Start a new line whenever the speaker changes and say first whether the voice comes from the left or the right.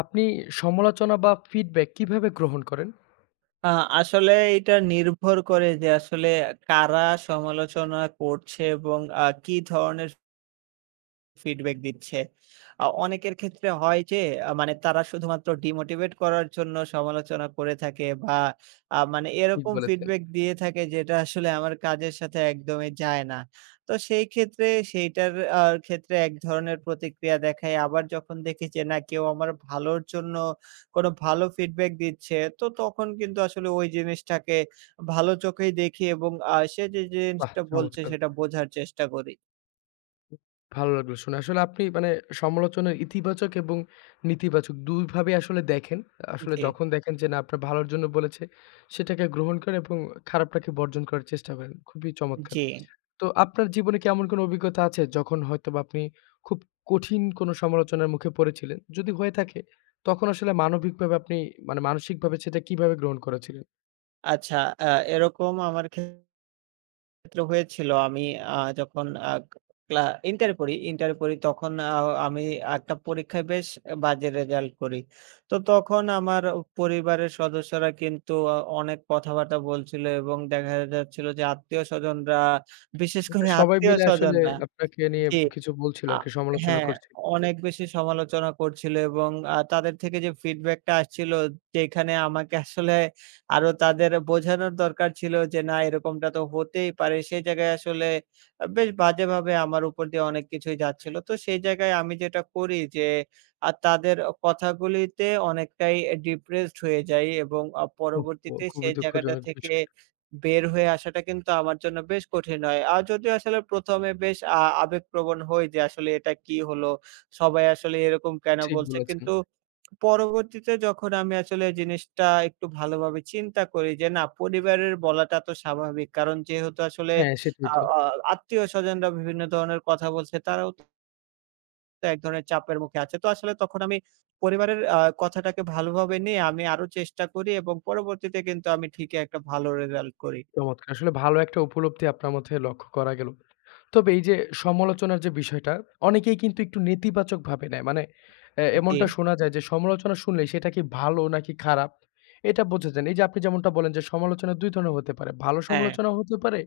left: আপনি সমালোচনা বা ফিডব্যাক কিভাবে গ্রহণ করেন?
right: আ আসলে এটা নির্ভর করে যে আসলে কারা সমালোচনা করছে এবং কি ধরনের ফিডব্যাক দিচ্ছে। অনেকের ক্ষেত্রে হয় যে মানে তারা শুধুমাত্র ডিমোটিভেট করার জন্য সমালোচনা করে থাকে বা মানে
left: ঠিক
right: এরকম
left: বলেছেন।
right: ফিডব্যাক দিয়ে থাকে যেটা আসলে আমার কাজের সাথে একদমই যায় না। তো সেই ক্ষেত্রে সেইটার আ ক্ষেত্রে এক ধরনের প্রতিক্রিয়া দেখাই। আবার যখন দেখি যে না কেউ আমার ভালোর জন্য কোনো ভালো ফিডব্যাক দিচ্ছে তো তখন কিন্তু আসলে ওই জিনিসটাকে ভালো চোখেই দেখি এবং সে যে
left: বাহ!
right: জিনিসটা বলছে
left: চমৎকার।
right: সেটা বোঝার চেষ্টা করি।
left: ভালো লাগলো শুনে। আসলে আপনি মানে সমালোচনার ইতিবাচক এবং নেতিবাচক ২ ভাবেই আসলে দেখেন। আসলে
right: জি,
left: যখন দেখেন যে না আপনার ভালোর জন্য বলেছে, সেটাকে গ্রহণ করেন এবং খারাপটাকে বর্জন করার চেষ্টা করেন। খুবই চমৎকার।
right: জি।
left: তো আপনার জীবনে কি এমন কোনো অভিজ্ঞতা আছে যখন হয়তোবা আপনি খুব কঠিন কোনো সমালোচনার মুখে পড়েছিলেন? যদি হয়ে থাকে, তখন আসলে মানবিকভাবে আপনি মানে মানসিকভাবে সেটা কিভাবে গ্রহণ করেছিলেন?
right: আচ্ছা, আ এরকম আমার ক্ষেত্রে হয়েছিল। আমি যখন আ ক্লা ইন্টারে পড়ি, তখন আমি একটা পরীক্ষায় বেশ বাজে রেজাল্ট করি। তো তখন আমার পরিবারের সদস্যরা কিন্তু অনেক কথাবার্তা বলছিল এবং দেখা যাচ্ছিল যে আত্মীয়স্বজনরা, বিশেষ
left: মানে
right: করে
left: সবাই মিলে আসলে
right: আত্মীয়স্বজনরা।
left: আপনাকে নিয়ে
right: জি।
left: কিছু বলছিল
right: আ
left: আরকি, সমালোচনা
right: হ্যাঁ,
left: করছিল।
right: অনেক বেশি সমালোচনা করছিল এবং তাদের থেকে যে ফিডব্যাকটা আসছিল যেখানে আমাকে আসলে আরো তাদের বোঝানোর দরকার ছিল যে না এরকমটা তো হতেই পারে। সেই জায়গায় আসলে বেশ বাজেভাবে আমার উপর দিয়ে অনেক কিছুই যাচ্ছিল। তো সেই জায়গায় আমি যেটা করি যে তাদের কথাগুলিতে অনেকটাই ডিপ্রেসড হয়ে যাই এবং
left: ওহহো!
right: পরবর্তীতে
left: খুবই
right: সেই জায়গাটা
left: দুঃখজনক
right: থেকে
left: বিষয়।
right: বের হয়ে আসাটা কিন্তু আমার জন্য বেশ কঠিন হয়। আর যদিও আসলে ১ম এ বেশ আবেগপ্রবণ হই যে আসলে এটা কি হলো? সবাই আসলে এরকম কেন
left: ঠিক
right: বলছে?
left: বলেছেন।
right: কিন্তু পরবর্তীতে যখন আমি আসলে জিনিসটা একটু ভালোভাবে চিন্তা করি যে না পরিবারের বলাটা তো স্বাভাবিক। কারণ যেহেতু আসলে
left: হ্যাঁ, সেটাই
right: আ
left: তো।
right: আ আত্মীয়স্বজনরা বিভিন্ন ধরনের কথা বলছে তারাও তো এক ধরনের চাপের মুখে আছে। তো আসলে তখন আমি পরিবারের কথাটাকে ভালোভাবে নিয়ে আমি আরো চেষ্টা করি এবং পরবর্তীতে কিন্তু আমি ঠিকই একটা ভালো রেজাল্ট করি।
left: চমৎকার! আসলে ভালো একটা উপলব্ধি আপনার মধ্যে লক্ষ্য করা গেল। তবে এই যে সমালোচনার যে বিষয়টা, অনেকেই কিন্তু একটু নেতিবাচকভাবে নেয়। মানে এ
right: জি।
left: এমনটা শোনা যায় যে সমালোচনা শুনলেই সেটা কি ভালো নাকি খারাপ এটা বোঝা যায় না। এই যে আপনি যেমনটা বলেন যে সমালোচনা ২ ধরনের হতে পারে। ভালো
right: হ্যাঁ,
left: সমালোচনাও হতে পারে,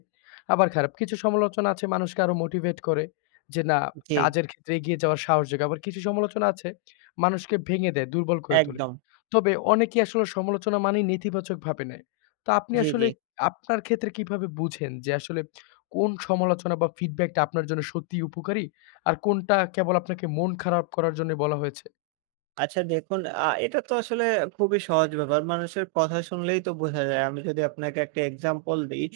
left: আবার খারাপ। কিছু সমালোচনা আছে মানুষকে আরো মোটিভেট করে যে না
right: জি,
left: কাজের ক্ষেত্রে এগিয়ে যাওয়ার সাহস জাগায়। আবার কিছু সমালোচনা আছে মানুষকে ভেঙে দেয়, দুর্বল করে তোলে।
right: একদম।
left: তবে অনেকেই আসলে সমালোচনা মানেই নেতিবাচকভাবে নেয়। তো আপনি
right: জি, জি।
left: আসলে আপনার ক্ষেত্রে কিভাবে বুঝেন যে আসলে কোন সমালোচনা বা ফিডব্যাকটা আপনার জন্য সত্যিই উপকারী? আর কোনটা কেবল আপনাকে মন খারাপ করার জন্য বলা হয়েছে?
right: আচ্ছা দেখুন এটা তো আসলে খুবই সহজ ব্যাপার। মানুষের কথা শুনলেই তো বোঝা যায়। আমি যদি আপনাকে একটা এক্সাম্পল দিই।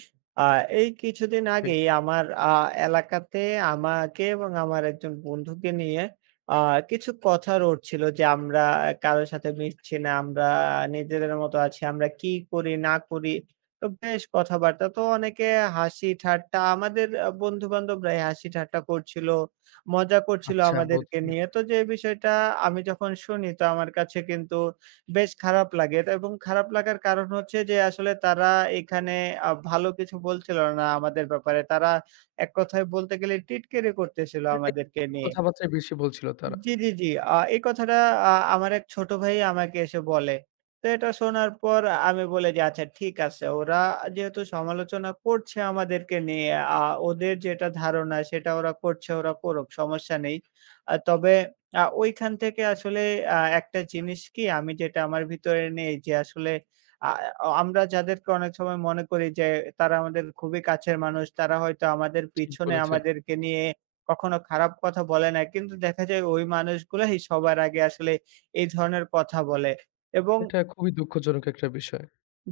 right: আ এই কিছুদিন
left: জি।
right: আগেই আমার এলাকাতে আমাকে এবং আমার একজন বন্ধুকে নিয়ে আ কিছু কথা রটছিল যে, আমরা কারো সাথে মিশছি না। আমরা নিজেদের মতো আছি। আমরা কি করি না করি। তো বেশ কথাবার্তা। তো অনেকে হাসি ঠাট্টা আমাদের বন্ধু-বান্ধবরাই হাসি ঠাট্টা করছিল। মজা করছিল
left: আচ্ছা
right: আমাদেরকে
left: বুঝতে
right: নিয়ে।
left: পেরেছি।
right: তো যে বিষয়টা আমি যখন শুনি তো আমার কাছে কিন্তু বেশ খারাপ লাগে তা এবং খারাপ লাগার কারণ হচ্ছে যে আসলে তারা এখানে ভালো কিছু বলছিল না আমাদের ব্যাপারে। তারা এক কথায় বলতে গেলে টিটকিরি করতেছিল
left: মানে
right: আমাদেরকে
left: নেতিবাচক
right: নিয়ে।
left: কথাবার্তাই বেশি বলছিল তারা।
right: জি, জি, জি। এই কথাটা আমার এক ছোট ভাই আমাকে এসে বলে। তো এটা শোনার পর আমি বলি যে, "আচ্ছা ঠিক আছে। ওরা যেহেতু সমালোচনা করছে আমাদেরকে নিয়ে, আ ওদের যেটা ধারণা সেটা ওরা করছে, ওরা করুক। সমস্যা নেই।" তবে ওইখান থেকে আসলে একটা জিনিস কি আমি যেটা আমার ভিতরে নেই যে আসলে আ অ আমরা যাদেরকে অনেক সময় মনে করি যে তারা আমাদের খুবই কাছের মানুষ, তারা হয়তো আমাদের
left: ঠিক
right: পিছনে
left: বলেছেন।
right: আমাদেরকে নিয়ে কখনো খারাপ কথা বলে না। কিন্তু দেখা যায় ওই মানুষগুলাই সবার আগে আসলে এই ধরনের কথা বলে এবং।
left: এটা খুবই দুঃখজনক একটা বিষয়।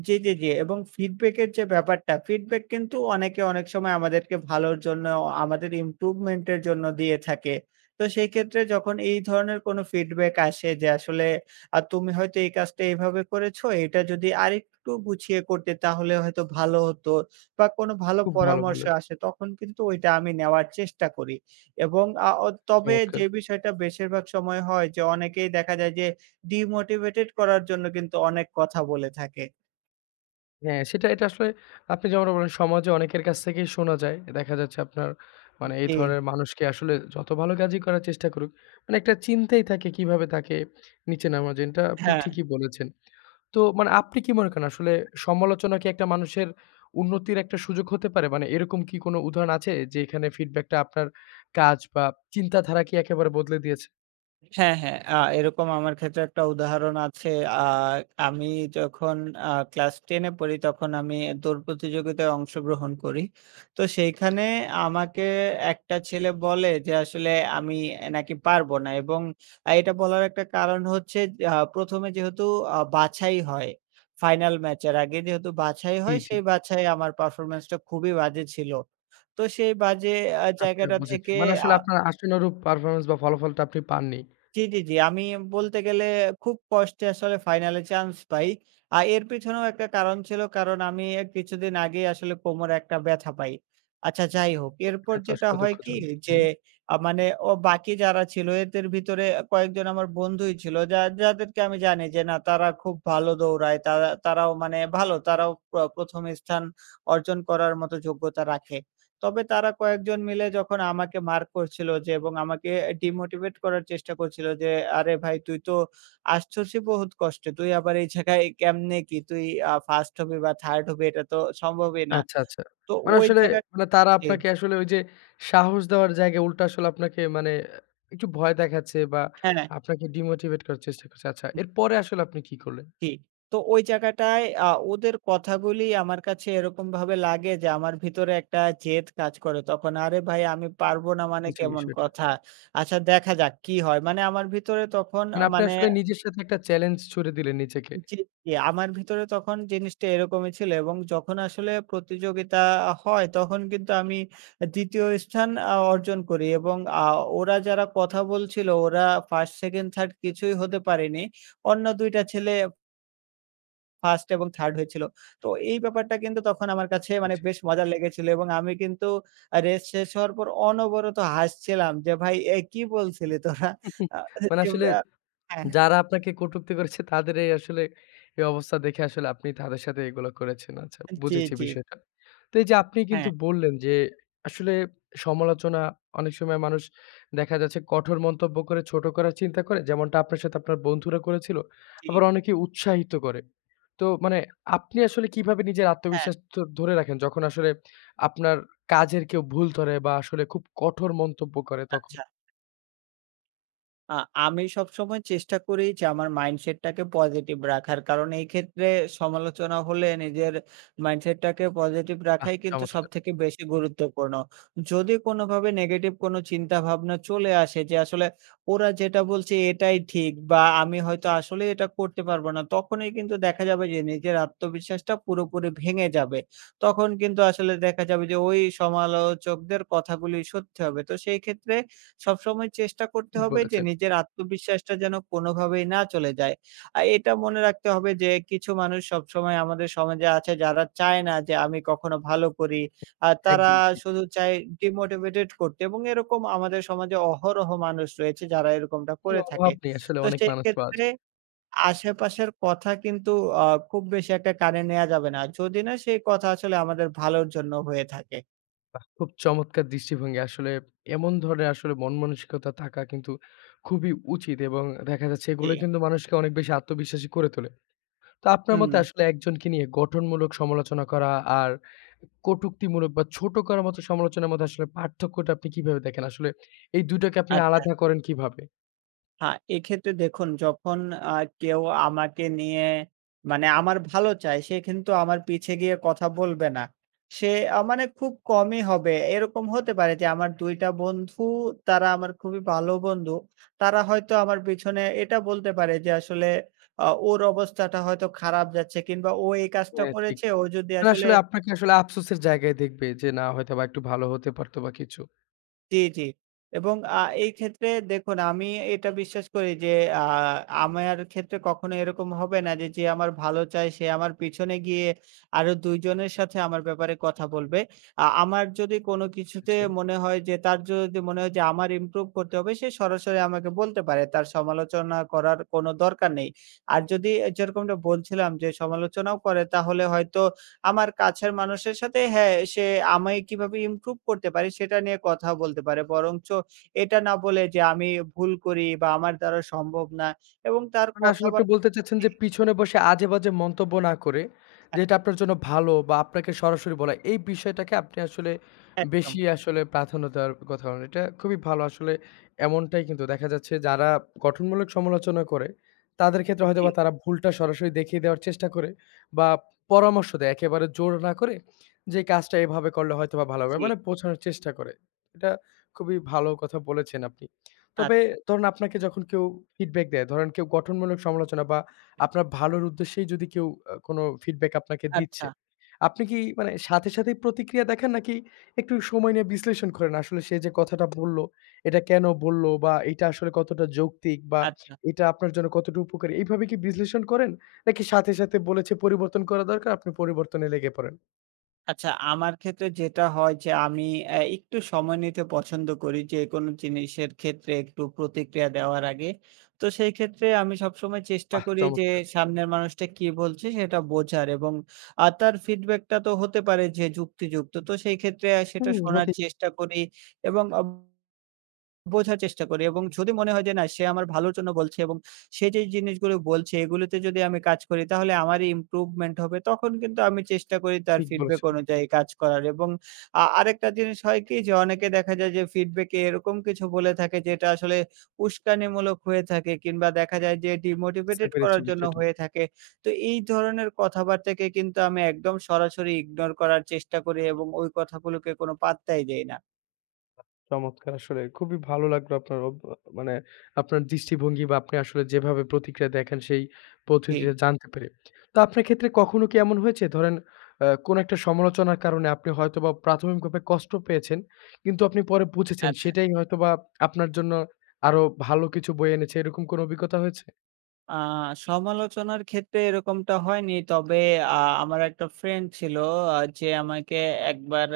right: জি, জি, জি। এবং ফিডব্যাকের যে ব্যাপারটা, ফিডব্যাক কিন্তু অনেকে অনেক সময় আমাদেরকে ভালোর জন্য, আমাদের ইমপ্রুভমেন্ট এর জন্য দিয়ে থাকে। তো সেই ক্ষেত্রে যখন এই ধরনের কোনো ফিডব্যাক আসে যে আসলে তুমি হয়তো এই কাজটা এভাবে করেছো, এটা যদি আরেকটু গুছিয়ে করতে তাহলে হয়তো ভালো হতো বা কোনো ভালো
left: খুব ভালো
right: পরামর্শ
left: বললেন।
right: আসে তখন কিন্তু ওইটা আমি নেওয়ার চেষ্টা করি। এবং আ অ তবে যে
left: চমৎকার!
right: বিষয়টা বেশিরভাগ সময় হয় যে অনেকেই দেখা যায় যে ডিমোটিভেটেড করার জন্য কিন্তু অনেক কথা বলে থাকে।
left: হ্যাঁ, সেটা এটা আসলে আপনি যেমনটা বললেন সমাজে অনেকের কাছ থেকেই শোনা যায়। দেখা যাচ্ছে আপনার মানে এই
right: জি,
left: ধরনের মানুষকে আসলে যত ভালো কাজই করার চেষ্টা করুক, মানে একটা চিন্তাই থাকে কিভাবে তাকে নিচে নামা যায়। এটা আপনি
right: হ্যাঁ,
left: ঠিকই বলেছেন। তো মানে আপনি কি মনে করেন আসলে সমালোচনা কি একটা মানুষের উন্নতির একটা সুযোগ হতে পারে? মানে এরকম কি কোনো উদাহরণ আছে যেখানে ফিডব্যাকটা আপনার কাজ বা চিন্তাধারা কি একেবারে বদলে দিয়েছে?
right: হ্যাঁ, হ্যাঁ। এরকম আমার ক্ষেত্রে একটা উদাহরণ আছে। আ আমি যখন ক্লাস 10 এ পড়ি তখন আমি দৌড় প্রতিযোগিতায় অংশগ্রহণ করি। তো সেইখানে আমাকে একটা ছেলে বলে যে আসলে আমি নাকি পারব না এবং এটা বলার একটা কারণ হচ্ছে ১ম এ যেহেতু বাছাই হয়, ফাইনাল ম্যাচের আগে যেহেতু বাছাই
left: জি,
right: হয়
left: জি।
right: সেই বাছাই আমার পারফরম্যান্সটা খুবই বাজে ছিল। তো সেই বাজে
left: আচ্ছা
right: জায়গাটা
left: বুঝেছি।
right: থেকে।
left: মানে
right: আ
left: আসলে আপনার আশানুরূপ পারফরম্যান্স বা ফলাফলটা আপনি পাননি।
right: জি, জি, জি। আমি বলতে গেলে খুব কষ্টে আসলে ফাইনালে চান্স পাই। এর পেছনেও একটা কারণ ছিল। কারণ আমি কিছুদিন আগেই আসলে কোমরে একটা ব্যথা পাই। আচ্ছা যাই হোক। এরপর
left: এটা তো
right: যেটা
left: আসলে
right: হয় কি
left: দুঃখজনক।
right: যে
left: হুম।
right: মানে ও বাকি যারা ছিল এদের ভিতরে কয়েকজন আমার বন্ধুই ছিল। যাদেরকে আমি জানি যে না তারা খুব ভালো দৌড়ায়। তারাও মানে ভালো। তারাও ১ম স্থান অর্জন করার মতো যোগ্যতা রাখে। তবে তারা কয়েকজন মিলে যখন আমাকে মার্ক করছিল যে এবং আমাকে ডিমোটিভেট করার চেষ্টা করছিল যে, "আরে ভাই তুই তো আসছসই বহুত কষ্টে। তুই আবার এই জায়গায় কেমনে কি? তুই 1st হবি বা 3rd হবি এটা তো সম্ভবই না।"
left: আচ্ছা, আচ্ছা।
right: তো
left: মানে
right: ওই
left: আসলে
right: জায়গা।
left: মানে তারা
right: জি,
left: আপনাকে আসলে ওই যে সাহস দেওয়ার জায়গায় উল্টা আসলে আপনাকে মানে একটু ভয় দেখাচ্ছে বা
right: হ্যাঁ, হ্যাঁ,
left: আপনাকে ডিমোটিভেট করার চেষ্টা করছে। আচ্ছা এরপরে আসলে আপনি কি করলেন?
right: জি। তো ওই জায়গাটায় ওদের কথাগুলি আমার কাছে এরকমভাবে লাগে যে আমার ভিতরে একটা জেদ কাজ করে তখন। "আরে ভাই আমি পারব না মানে
left: বুঝেছি
right: কেমন
left: বিষয়টা।
right: কথা? আচ্ছা দেখা যাক কি হয়?" মানে আমার ভিতরে তখন
left: মানে আপনি
right: মানে।
left: আসলে নিজের সাথে একটা চ্যালেঞ্জ ছুড়ে দিলেন নিজেকে।
right: জি, জি। আমার ভিতরে তখন জিনিসটা এরকমই ছিল এবং যখন আসলে প্রতিযোগিতা হয় তখন কিন্তু আমি দ্বিতীয় স্থান অর্জন করি এবং ওরা যারা কথা বলছিল ওরা 1st, 2nd, 3rd কিছুই হতে পারেনি। অন্য ২ টা ছেলে 1st এবং 3rd হয়েছিল। তো এই ব্যাপারটা কিন্তু তখন আমার কাছে মানে
left: আচ্ছা।
right: বেশ মজা লেগেছিল এবং আমি কিন্তু রেস শেষ হওয়ার পর অনবরত হাসছিলাম যে, "ভাই এ কি বলছিলি তোরা?" আ
left: মানে
right: যে
left: আসলে
right: ব্যা হ্যাঁ,
left: যারা আপনাকে কটূক্তি করেছে তাদের এই আসলে এই অবস্থা দেখে আসলে আপনি তাদের সাথে এগুলো করেছেন। আচ্ছা,
right: জি,
left: বুঝেছি
right: জি।
left: বিষয়টা। তো এই যে আপনি কিন্তু
right: হ্যাঁ,
left: বললেন যে আসলে সমালোচনা অনেক সময় মানুষ দেখা যাচ্ছে কঠোর মন্তব্য করে ছোট করার চিন্তা করে। যেমনটা আপনার সাথে আপনার বন্ধুরা করেছিল।
right: জি,
left: আবার অনেকে উৎসাহিত করে। তো মানে আপনি আসলে কিভাবে নিজের
right: হ্যাঁ,
left: আত্মবিশ্বাস ধরে রাখেন যখন আসলে আপনার কাজের কেউ ভুল ধরে বা আসলে খুব কঠোর মন্তব্য করে তখন?
right: আচ্ছা। আ আমি সবসময় চেষ্টা করি যে আমার মাইন্ডসেটটাকে পজিটিভ রাখার। কারণ এই ক্ষেত্রে সমালোচনা হলে নিজের মাইন্ডসেটটাকে পজিটিভ
left: বাহ!
right: রাখাই কিন্তু
left: চমৎকার।
right: সবথেকে বেশি গুরুত্বপূর্ণ। যদি কোনোভাবে নেগেটিভ কোনো চিন্তাভাবনা চলে আসে যে আসলে ওরা যেটা বলছে এটাই ঠিক বা আমি হয়তো আসলেই এটা করতে পারবো না, তখনই কিন্তু দেখা যাবে যে নিজের আত্মবিশ্বাসটা পুরোপুরি ভেঙে যাবে। তখন কিন্তু আসলে দেখা যাবে যে ওই সমালোচকদের কথাগুলি সত্যি হবে। তো সেই ক্ষেত্রে সবসময় চেষ্টা করতে
left: ঠিক
right: হবে যে
left: বলেছেন।
right: নিজের আত্মবিশ্বাসটা যেন কোনোভাবেই না চলে যায়। আর এটা মনে রাখতে হবে যে কিছু মানুষ সবসময় আমাদের সমাজে আছে যারা চায় না যে আমি কখনো ভালো করি। আর তারা
left: একদম ঠিক।
right: শুধু চায় ডিমোটিভেটেড করতে এবং এরকম আমাদের সমাজে অহরহ মানুষ রয়েছে যারা এরকমটা
left: কোনো
right: করে থাকে।
left: অভাব নেই আসলে
right: তো
left: অনেক
right: সেই
left: মানুষ পাওয়া
right: ক্ষেত্রে
left: যায়।
right: আশেপাশের কথা কিন্তু আ খুব বেশি একটা কানে নেয়া যাবে না। যদি না সেই কথা আসলে আমাদের ভালোর জন্য হয়ে থাকে।
left: বাহ! খুব চমৎকার দৃষ্টিভঙ্গি। আসলে এমন ধরনের আসলে মন-মানসিকতা থাকা কিন্তু খুবই উচিত এবং দেখা যাচ্ছে
right: জি,
left: এগুলো কিন্তু মানুষকে অনেক বেশি আত্মবিশ্বাসী করে তোলে। তো আপনার
right: হুম,
left: মতে আসলে একজনকে নিয়ে গঠনমূলক সমালোচনা করা আর কটুক্তিমূলক বা ছোট করার মতো সমালোচনার মধ্যে আসলে পার্থক্যটা আপনি কিভাবে দেখেন? আসলে এই ২ টাকে আপনি
right: আচ্ছা।
left: আলাদা করেন কিভাবে?
right: আ এক্ষেত্রে দেখুন যখন আ কেউ আমাকে নিয়ে মানে আমার ভালো চায়, সে কিন্তু আমার পিছে গিয়ে কথা বলবে না। সে মানে খুব কমই হবে। এরকম হতে পারে যে আমার ২ টা বন্ধু তারা আমার খুবই ভালো বন্ধু। তারা হয়তো আমার পিছনে এটা বলতে পারে যে আসলে ওর অবস্থাটা হয়তো খারাপ যাচ্ছে কিংবা ও এই কাজটা
left: হ্যাঁ, ঠিক।
right: করেছে, ও যদি
left: মানে
right: আসলে।
left: আসলে আপনাকে আসলে আফসোসের জায়গায় দেখবে যে না হয়তোবা একটু ভালো হতে পারতো বা কিছু।
right: জি, জি। এবং এই ক্ষেত্রে দেখুন আমি এটা বিশ্বাস করি যে আ আমার ক্ষেত্রে কখনো এরকম হবে না যে, যে আমার ভালো চায় সে আমার পিছনে গিয়ে আরো ২ জনের সাথে আমার ব্যাপারে কথা বলবে। আমার যদি কোনো কিছুতে
left: জি।
right: মনে হয় যে তার যদি মনে হয় যে আমার ইমপ্রুভ করতে হবে সে সরাসরি আমাকে বলতে পারে। তার সমালোচনা করার কোনো দরকার নেই। আর যদি যেরকমটা বলছিলাম যে সমালোচনাও করে তাহলে হয়তো আমার কাছের মানুষের সাথে হ্যাঁ, সে আমায় কিভাবে ইমপ্রুভ করতে পারি সেটা নিয়ে কথা বলতে পারে। বরঞ্চ এটা না বলে যে আমি ভুল করি বা আমার দ্বারা সম্ভব না এবং তার
left: মানে আসলে আপনি
right: কথাবার্তা।
left: বলতে চাচ্ছেন যে পিছনে বসে আজে-বাজে মন্তব্য না করে,
right: হ্যাঁ,
left: যেটা আপনার জন্য ভালো বা আপনাকে সরাসরি বলা, এই বিষয়টাকে আপনি আসলে
right: একদম।
left: বেশি আসলে প্রাধান্য দেওয়ার কথা বলেন। এটা খুবই ভালো আসলে এমনটাই কিন্তু দেখা যাচ্ছে যারা গঠনমূলক সমালোচনা করে, তাদের ক্ষেত্রে
right: জি,
left: হয়তোবা তারা ভুলটা সরাসরি দেখিয়ে দেওয়ার চেষ্টা করে বা পরামর্শ দেয় একেবারে জোর না করে, যে কাজটা এভাবে করলে হয়তোবা ভালো হবে।
right: জি।
left: মানে বোঝানোর চেষ্টা করে। এটা খুবই ভালো কথা বলেছেন আপনি। তবে
right: আচ্ছা,
left: ধরুন আপনাকে যখন কেউ ফিডব্যাক দেয়, ধরেন কেউ গঠনমূলক সমালোচনা বা আপনার ভালোর উদ্দেশ্যেই যদি কেউ কোন ফিডব্যাক আপনাকে
right: আচ্ছা,
left: দিচ্ছে, আপনি কি মানে সাথে, সাথেই প্রতিক্রিয়া দেখান নাকি একটু সময় নিয়ে বিশ্লেষণ করেন? আসলে সে যে কথাটা বলল, এটা কেন বলল বা এটা আসলে কতটা যৌক্তিক বা
right: আচ্ছা।
left: এটা আপনার জন্য কতটুকু উপকারী? এইভাবে কি বিশ্লেষণ করেন? নাকি সাথে, সাথে বলেছে পরিবর্তন করা দরকার, আপনি পরিবর্তনে লেগে পড়েন?
right: আচ্ছা, আমার ক্ষেত্রে যেটা হয় যে আমি একটু সময় নিতে পছন্দ করি যেকোনো জিনিসের ক্ষেত্রে একটু প্রতিক্রিয়া দেওয়ার আগে। তো সেই ক্ষেত্রে আমি সবসময় চেষ্টা
left: বাহ!
right: করি যে
left: চমৎকার!
right: সামনের মানুষটা কি বলছে সেটা বোঝার এবং তার ফিডব্যাকটা তো হতে পারে যে যুক্তিযুক্ত। তো সেই ক্ষেত্রে সেটা
left: হুম,
right: শোনার
left: হতেই
right: চেষ্টা করি এবং বোঝার চেষ্টা করি এবং যদি মনে হয় যে না সে আমার ভালোর জন্য বলছে এবং সে যে জিনিসগুলো বলছে এগুলোতে যদি আমি কাজ করি তাহলে আমারই ইমপ্রুভমেন্ট হবে। তখন কিন্তু আমি চেষ্টা করি তার
left: ঠিক
right: ফিডব্যাক
left: বলেছেন।
right: অনুযায়ী কাজ করার এবং আরেকটা জিনিস হয় কি যে অনেকে দেখা যায় যে ফিডব্যাকে এরকম কিছু বলে থাকে যেটা আসলে উস্কানিমূলক হয়ে থাকে কিংবা দেখা যায় যে
left: বুঝতে
right: ডিমোটিভেটেড
left: পেরেছি
right: করার জন্য
left: বিষয়টা।
right: হয়ে থাকে। তো এই ধরনের কথাবার্তাকে কিন্তু আমি একদম সরাসরি ইগনোর করার চেষ্টা করি এবং ওই কথাগুলোকে কোনো পাত্তাই দেই না।
left: চমৎকার আসলে খুবই ভালো লাগলো আপনার মানে আপনার দৃষ্টিভঙ্গি বা আপনি আসলে যেভাবে প্রতিক্রিয়া দেখেন সেই
right: জি।
left: পদ্ধতিটা জানতে পেরে। তো আপনার ক্ষেত্রে কখনো কি এমন হয়েছে ধরেন কোনো একটা সমালোচনার কারণে আপনি হয়তোবা প্রাথমিকভাবে কষ্ট পেয়েছেন, কিন্তু আপনি পরে বুঝেছেন
right: আচ্ছা।
left: সেটাই হয়তোবা আপনার জন্য আরো ভালো কিছু বয়ে এনেছে এরকম কোনো অভিজ্ঞতা হয়েছে?
right: আ সমালোচনার ক্ষেত্রে এরকমটা হয়নি। তবে আ আমার একটা ফ্রেন্ড ছিল যে আমাকে একবার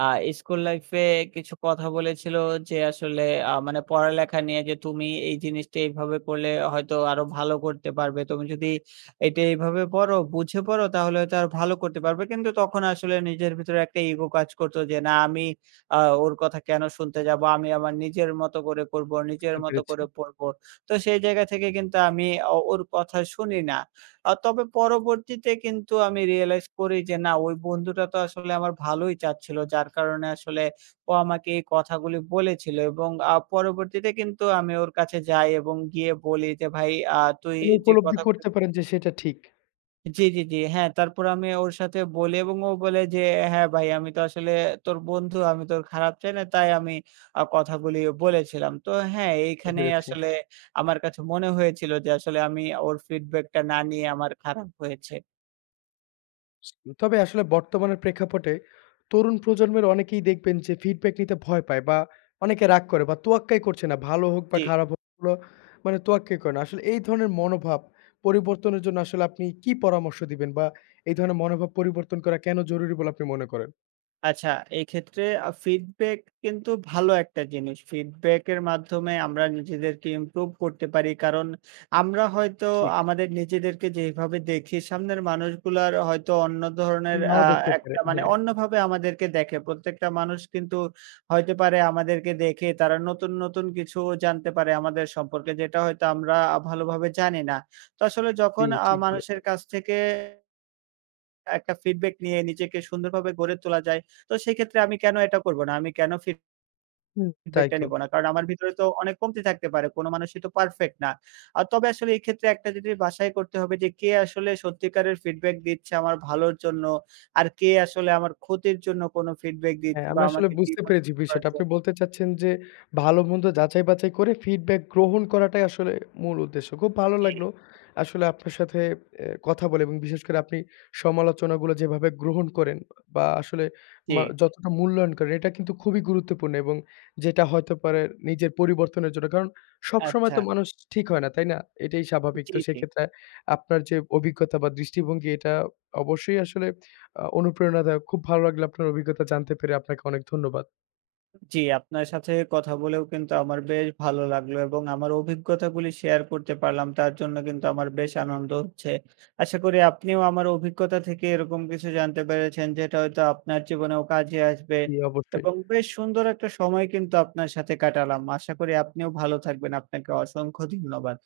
right: আ স্কুল লাইফ এ কিছু কথা বলেছিল যে আসলে মানে পড়ালেখা নিয়ে যে, "তুমি এই জিনিসটা এইভাবে করলে হয়তো আরো ভালো করতে পারবে। তুমি যদি এটা এইভাবে পড়ো, বুঝে পড়ো তাহলে হয়তো আরো ভালো করতে পারবে।" কিন্তু তখন আসলে নিজের ভিতরে একটা ইগো কাজ করত যে, "না আমি আ ওর কথা কেন শুনতে যাব? আমি আমার নিজের মতো করে করব, নিজের
left: বুঝতে
right: মতো
left: পেরেছি।
right: করে পড়ব।" তো সেই জায়গা থেকে কিন্তু আমি ওর কথা শুনি না। তবে পরবর্তীতে কিন্তু আমি রিয়ালাইজ করি যে না ওই বন্ধুটা তো আসলে আমার ভালোই চাচ্ছিল। যার কারণে আসলে ও আমাকে এই কথাগুলি বলেছিল এবং পরবর্তীতে কিন্তু আমি ওর কাছে যাই এবং গিয়ে বলি যে, "ভাই তুই
left: মানে
right: যে
left: উপলব্ধি
right: কথা।"
left: করতে পারেন যে সেটা ঠিক।
right: জি, জি, জি। হ্যাঁ, তারপর আমি ওর সাথে বলি এবং ও বলে যে, "হ্যাঁ ভাই, আমি তো আসলে তোর বন্ধু, আমি তোর খারাপ চাই না, তাই আমি কথাগুলি বলেছিলাম।" তো হ্যাঁ,
left: বুঝতে
right: এইখানেই
left: পেরেছি।
right: আসলে আমার কাছে মনে হয়েছিল যে আসলে আমি ওর ফিডব্যাকটা না নিয়ে আমার খারাপ হয়েছে।
left: তবে আসলে বর্তমানের প্রেক্ষাপটে তরুণ প্রজন্মের অনেকেই দেখবেন যে ফিডব্যাক নিতে ভয় পায় বা অনেকে রাগ করে বা তোয়াক্কাই করছে না। ভালো হোক বা
right: জি।
left: খারাপ হোক ওগুলো মানে তোয়াক্কাই করে না। আসলে এই ধরনের মনোভাব পরিবর্তনের জন্য আসলে আপনি কি পরামর্শ দিবেন? বা এই ধরনের মনোভাব পরিবর্তন করা কেন জরুরি বলে আপনি মনে করেন?
right: আচ্ছা, এক্ষেত্রে ফিডব্যাক কিন্তু ভালো একটা জিনিস। ফিডব্যাকের মাধ্যমে আমরা নিজেদেরকে ইমপ্রুভ করতে পারি। কারণ আমরা হয়তো
left: ঠিক।
right: আমাদের নিজেদেরকে যেভাবে দেখি, সামনের মানুষগুলার হয়তো অন্য ধরনের
left: নাও দেখতে পারে।
right: একটা মানে
left: হ্যাঁ,
right: অন্যভাবে আমাদেরকে দেখে। প্রত্যেকটা মানুষ কিন্তু হইতে পারে আমাদেরকে দেখে তারা নতুন, নতুন কিছু জানতে পারে আমাদের সম্পর্কে, যেটা হয়তো আমরা ভালোভাবে জানি না। তো আসলে
left: জি
right: যখন
left: ঠিক
right: মানুষের
left: বলেছেন।
right: কাছ থেকে একটা ফিডব্যাক নিয়ে নিজেকে সুন্দরভাবে গড়ে তোলা যায়। তো সেক্ষেত্রে আমি কেন এটা করব না? আমি কেন
left: হুম, তাই
right: ফিডব্যাকটা
left: তো।
right: নিব না? কারণ আমার ভিতরে তো অনেক কমতি থাকতে পারে। কোন মানুষই তো পারফেক্ট না। তবে আসলে এই ক্ষেত্রে একটা জিনিস বাছাই করতে হবে যে কে আসলে সত্যিকারের ফিডব্যাক দিচ্ছে আমার ভালোর জন্য, আর কে আসলে আমার ক্ষতির জন্য কোন ফিডব্যাক
left: হ্যাঁ,
right: দিচ্ছে বা
left: আমি আসলে
right: আমাকে
left: বুঝতে পেরেছি
right: ডিমোটিভেট করার
left: বিষয়টা। আপনি
right: জন্য।
left: বলতে চাচ্ছেন যে, ভালো-মন্দ যাচাই-বাছাই করে ফিডব্যাক গ্রহণ করাটাই আসলে মূল উদ্দেশ্য। খুব ভালো
right: জি,
left: লাগলো আসলে আপনার সাথে এ কথা বলে এবং বিশেষ করে আপনি সমালোচনাগুলো যেভাবে গ্রহণ করেন বা আসলে
right: জি।
left: যতটা মূল্যায়ন করেন, এটা কিন্তু খুবই গুরুত্বপূর্ণ এবং যেটা হয়তো পারে নিজের পরিবর্তনের জন্য। কারণ সবসময়
right: আচ্ছা।
left: তো মানুষ ঠিক হয় না, তাই না? এটাই স্বাভাবিক।
right: জি,
left: তো
right: জি।
left: সেক্ষেত্রে আপনার যে অভিজ্ঞতা বা দৃষ্টিভঙ্গি, এটা অবশ্যই আসলে অনুপ্রেরণাদায়ক। খুব ভালো লাগলো আপনার অভিজ্ঞতা জানতে পেরে। আপনাকে অনেক ধন্যবাদ।
right: জি, আপনার সাথে কথা বলেও কিন্তু আমার বেশ ভালো লাগলো এবং আমার অভিজ্ঞতাগুলি শেয়ার করতে পারলাম। তার জন্য কিন্তু আমার বেশ আনন্দ হচ্ছে। আশা করি আপনিও আমার অভিজ্ঞতা থেকে এরকম কিছু জানতে পেরেছেন যেটা হয়তো আপনার জীবনেও কাজে আসবে
left: জি, অবশ্যই।
right: এবং বেশ সুন্দর একটা সময় কিন্তু আপনার সাথে কাটালাম। আশা করি আপনিও ভালো থাকবেন। আপনাকে অসংখ্য ধন্যবাদ।